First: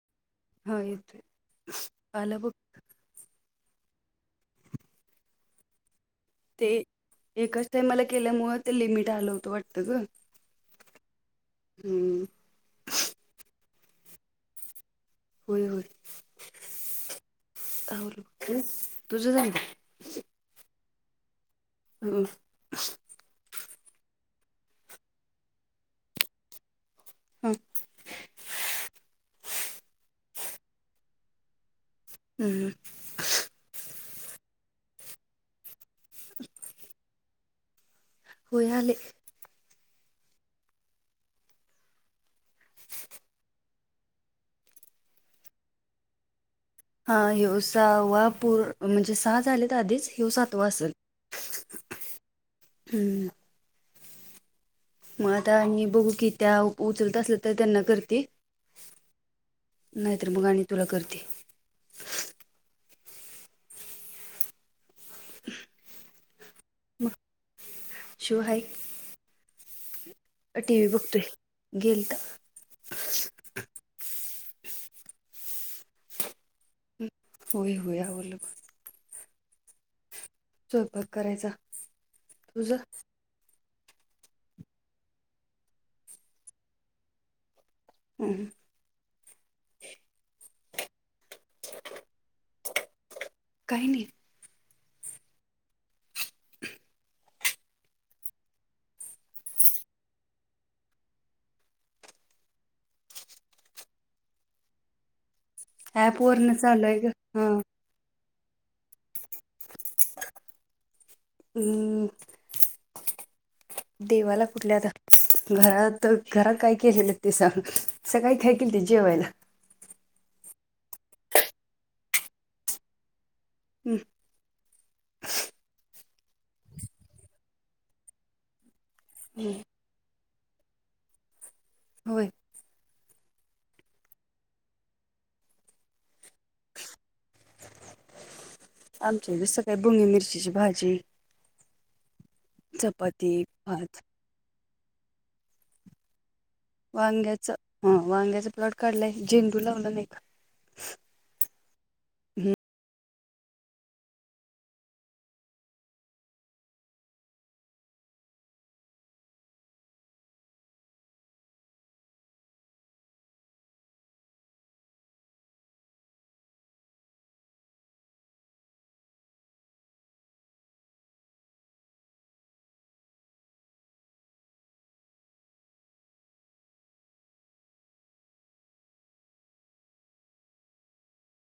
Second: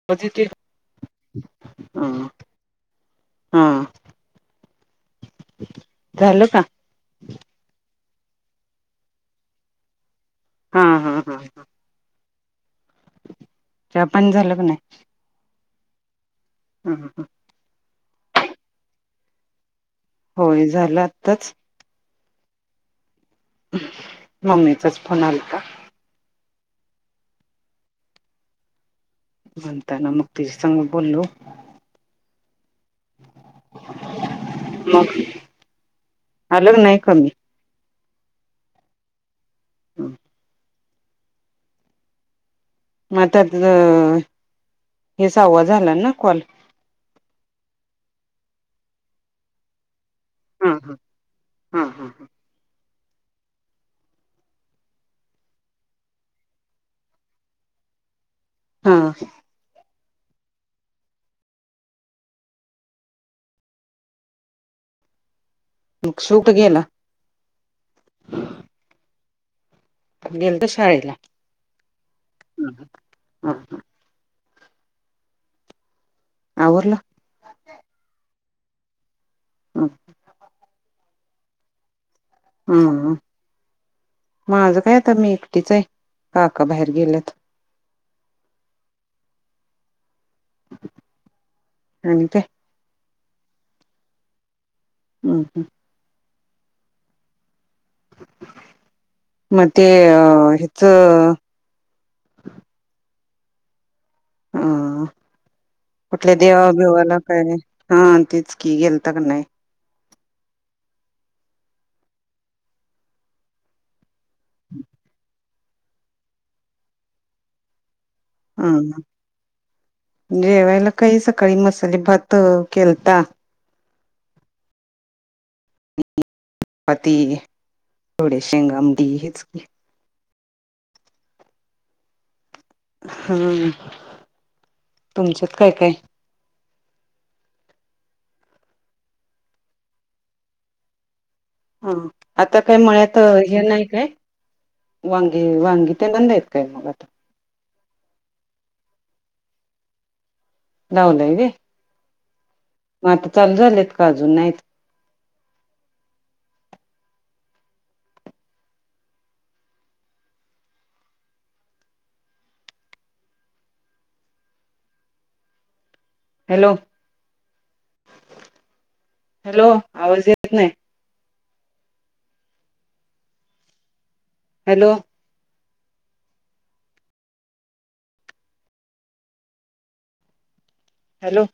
[inaudible] हा [unintelligible] हा. झालं? का ते एकाच टाइमला केल्यामु ते लिमिट आलं होतं वाटतं ग. हां हां हां हां. हम्म. च्या पाणी झालं का नाही? होय होय. हम हम हम. [unintelligible] होय झालं आत्ताच. हम. मम्मीचाच फोन आलता. [inaudible] म्हणतान मग तीज्या संग बोलो. हम. मग? अल का नाही कमी? हो आल हम मग त्यात हे सहावा झाला ना कॉल हा ह्यो सहावा पूर म्हणजे सहा झालेत आधीच ह्यो सातवा असेल हां हां हां हम्म मग आता नी बघू की त्या उचलत असल तर त्यांना करते हा नाहीतर मग आणि तुला करते सूट घेला मग शिव हाय की गेलता शाळेला बघतोय गेलता हा हा आवरल होई हय बोलल हां स्वयपाग करायचा ह तुझं मा माझं काय आता मी एकटीच आहे काका बाहेर गेलेत ह आणि ते काही नाही हम् हम मग ते अ हेच ह ऍप कुठल्या वरनं चालू आहे ग देवाभेवाला हा काय हा तेच की गेलता का नाही हम् देवाला कुठल्या आता घरात घरात काय केलेलं ते सांग असं काय खय हा केल ते जेवायला जेवायला काही सकाळी मसाले भात केलता ह पाती थोडी शेंग आमटी हेच की होय हम तुमच्यात काय काय आमच्या बी सकाळी बुंगी मिरचीची भाजी ह आता काय मळ्यात चपाती हे नाही भात काय वांगे वांगे ते बंद हे वांग्याच ह वांग्याच प्लॉट काढलाय झेंडू लावलं नाही का लावलय होय मग आता चालू झालेत का अजून नाहीत हॅलो हॅलो आवाज येत की नाह हॅलो हॅलो